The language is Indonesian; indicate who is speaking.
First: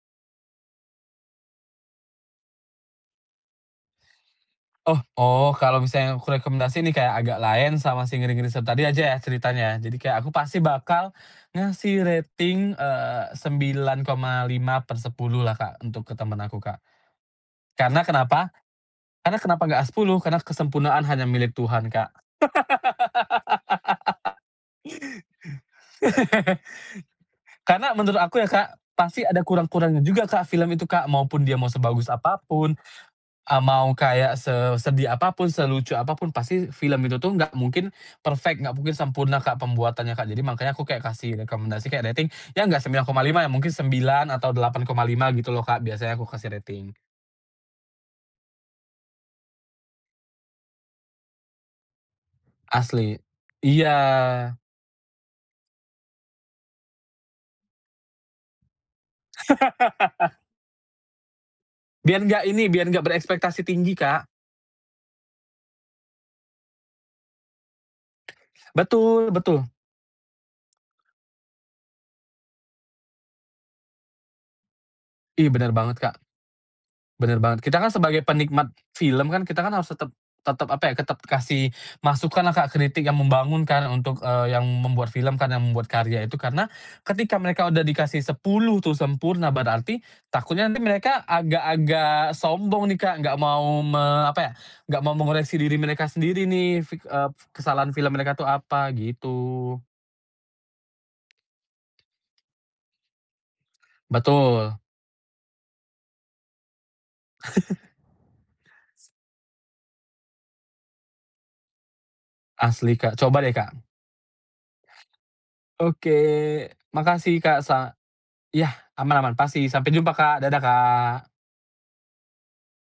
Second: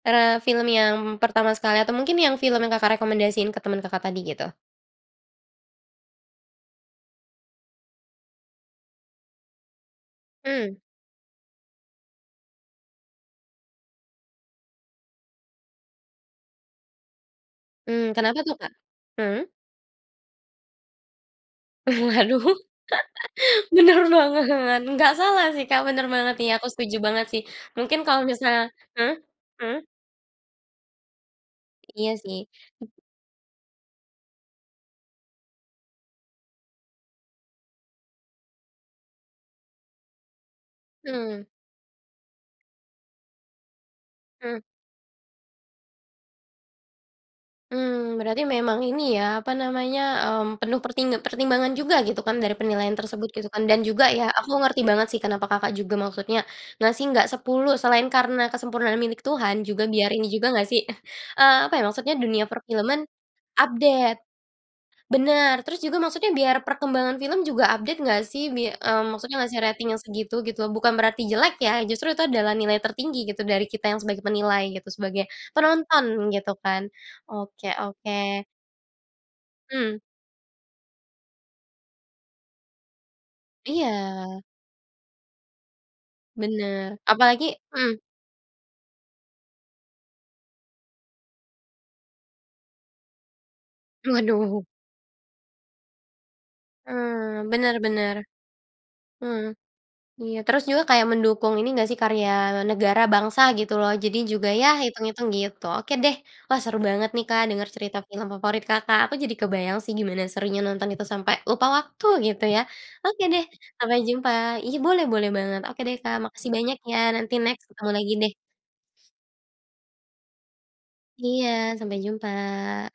Speaker 1: Eee, film yang pertama sekali atau mungkin yang film yang Kakak, rekomendasiin ke temen Kakak, tadi gitu?
Speaker 2: Oh oh, kalau misalnya aku rekomendasi nih Kak, Agak Laen sama si Ngeri-Ngeri Sedap tadi aja ya ceritanya ya. Jadi, kayak aku pasti
Speaker 1: Mmm.
Speaker 2: bakal ngasih rating eee, 9,5/10 lah Kak, untuk ke temen aku Kak. Karena
Speaker 1: Mmm, kenapa
Speaker 2: kenapa.
Speaker 1: tuh Kak?
Speaker 2: Karena
Speaker 1: Hmm.
Speaker 2: kenapa enggak 10, karena kesempurnaan hanya milik Tuhan, Kak.
Speaker 1: Aduh. Bener banget. Enggak salah sih Kak, bener banget nih, aku setuju banget sih.
Speaker 2: Karena
Speaker 1: Mungkin
Speaker 2: menurut
Speaker 1: kalau
Speaker 2: aku ya Kak,
Speaker 1: misal hmm,
Speaker 2: pasti ada
Speaker 1: hmm.
Speaker 2: kurang-kurangnya juga Kak, film itu Kak. Maupun dia mau sebagus
Speaker 1: Iya sih.
Speaker 2: apapun, eee, mau kayak sesedih apapun, selucu apapun, pasti film itu tuh enggak mungkin perfect, enggak mungkin sempurna Kak, pembuatannya Kak. Jadi, makanya aku kayak kasih
Speaker 1: Mhm.
Speaker 2: rekomendasi, kayak rating ya enggak 9,5 ya mungkin 9 atau
Speaker 1: Mmm.
Speaker 2: 8,5 gitu loh Kak, biasanya aku kasih rating.
Speaker 1: Mmm. Berarti memang ini ya, apa namanya, mmm, penuh perting pertimbangan juga gitu kan, dari penilaian
Speaker 2: Asli.
Speaker 1: tersebut gitu kan.
Speaker 2: Iya.
Speaker 1: Dan juga ya, aku ngerti banget sih kenapa Kakak, juga maksudnya ngasih enggak 10, selain karena kesempurnaan milik Tuhan, juga biar ini juga enggak sih eh, eee, apa ya maksudnya
Speaker 2: Biar enggak
Speaker 1: dunia
Speaker 2: ini, biar enggak
Speaker 1: per-film-an,
Speaker 2: berekspektasi tinggi,
Speaker 1: update,
Speaker 2: Kak.
Speaker 1: Bener. Terus, juga maksudnya biar perkembangan film juga update enggak sih, bi mmm,
Speaker 2: Betul,
Speaker 1: maksudnya ngasih
Speaker 2: betul.
Speaker 1: rating yang segitu, gitu. Bukan berarti jelek ya, justru itu adalah nilai tertinggi, gitu dari kita yang sebagai penilai gitu, sebagai
Speaker 2: Ih, bener banget Kak.
Speaker 1: penonton, gitu kan.
Speaker 2: Bener banget.
Speaker 1: Oke
Speaker 2: Kita kan sebagai
Speaker 1: oke.
Speaker 2: penikmat film kan, kita kan harus
Speaker 1: Mhm.
Speaker 2: tetep tetep apa ya, tetep kasih masukan lah Kak, kritik yang membangun kan untuk
Speaker 1: Iya.
Speaker 2: eee, yang membuat film kan, yang membuat karya itu. Karena
Speaker 1: Bener.
Speaker 2: ketika
Speaker 1: Apalagi
Speaker 2: mereka udah
Speaker 1: mhm.
Speaker 2: dikasih 10 tuh, sempurna berarti takutnya nanti mereka agak-agak sombong nih Kak, enggak mau me apa ya,
Speaker 1: Waduh.
Speaker 2: enggak mau mengoreksi diri mereka sendiri nih, fik eee,
Speaker 1: Mmm, bener
Speaker 2: kesalahan film
Speaker 1: bener.
Speaker 2: mereka tuh apa,
Speaker 1: Mmm,
Speaker 2: gitu.
Speaker 1: iya. Terus juga kayak mendukung ini enggak sih karya negara, bangsa gitu loh, jadi juga ya
Speaker 2: Betul.
Speaker 1: itung-itung gitu. Oke deh. Wah, seru banget nih Kak, denger cerita film favorit Kakak. Aku jadi kebayang sih gimana serunya nonton itu, sampai lupa waktu gitu ya.
Speaker 2: Asli Kak,
Speaker 1: Oke
Speaker 2: coba
Speaker 1: deh,
Speaker 2: deh Kak.
Speaker 1: sampai jumpa iya, boleh boleh banget. Oke deh
Speaker 2: Oke.
Speaker 1: Kak, makasih banyak ya. Nanti
Speaker 2: Makasih Kak.
Speaker 1: next ketemu
Speaker 2: Sa
Speaker 1: lagi deh.
Speaker 2: ya, aman-aman, pasti. Sampai jumpa Kak. Dadah Kak!
Speaker 1: Iya, sampai jumpa.